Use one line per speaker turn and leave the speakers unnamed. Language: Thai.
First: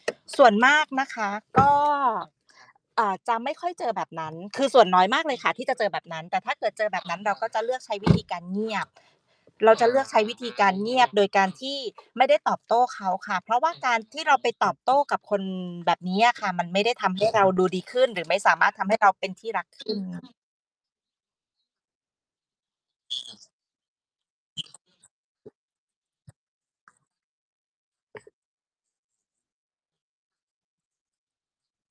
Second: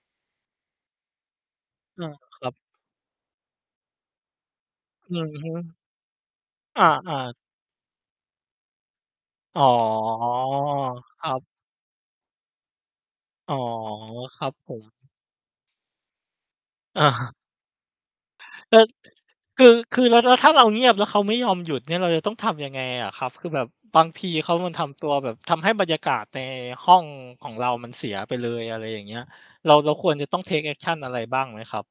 ส่วนมากนะคะ ก็
อา ครับ
เอ่อ จะไม่ค่อยเจอแบบนั้น คือส่วนน้อย
อ
ม
ื
าก
อ
เลย
ฮ
ค่
ึ
ะ ที่จะเจอแบบนั้น แต่ถ้าเกิดเ
อ
จอแบบนั้
า
น เร
ๆ
าก็จะเลือกใช้ วิธีการ เงียบ
อ๋อ
เราจะเลือกใช้วิธีการเงียบ โด
คร
ย
ั
ก
บ
ารที่ไม่ได้ตอบโต้เขาค่ะ เพ
อ๋
ร
อ
าะว่าการที่เรา
คร
ไป
ับ
ต
ผ
อบโต้
ม
กับคนแบบนี้อะค่ะ มันไม่ได้
อ
ทำให้
า
เรา ดูดีขึ้น หรือไม่สามารถ
ก็
ท
จะ
ำให้เราเป็นที่ร
ค
ัก
ือ
ขึ้
ค
น
ือเร
ค
า
่ะ
แล้วถ้าเราเงียบ แล้วเขาไม่ยอมหยุดเนี่ย เราจะต้องทำยังไงอะครับ? คือแบบบางที เขามันทำตัวแบบทำให้บรรยากาศในห้องของเรา มันเสียไปเลย อะไรอย่างเงี้ย เรา เราควรจะต้อง take action อะไรบ้างไหมครับ?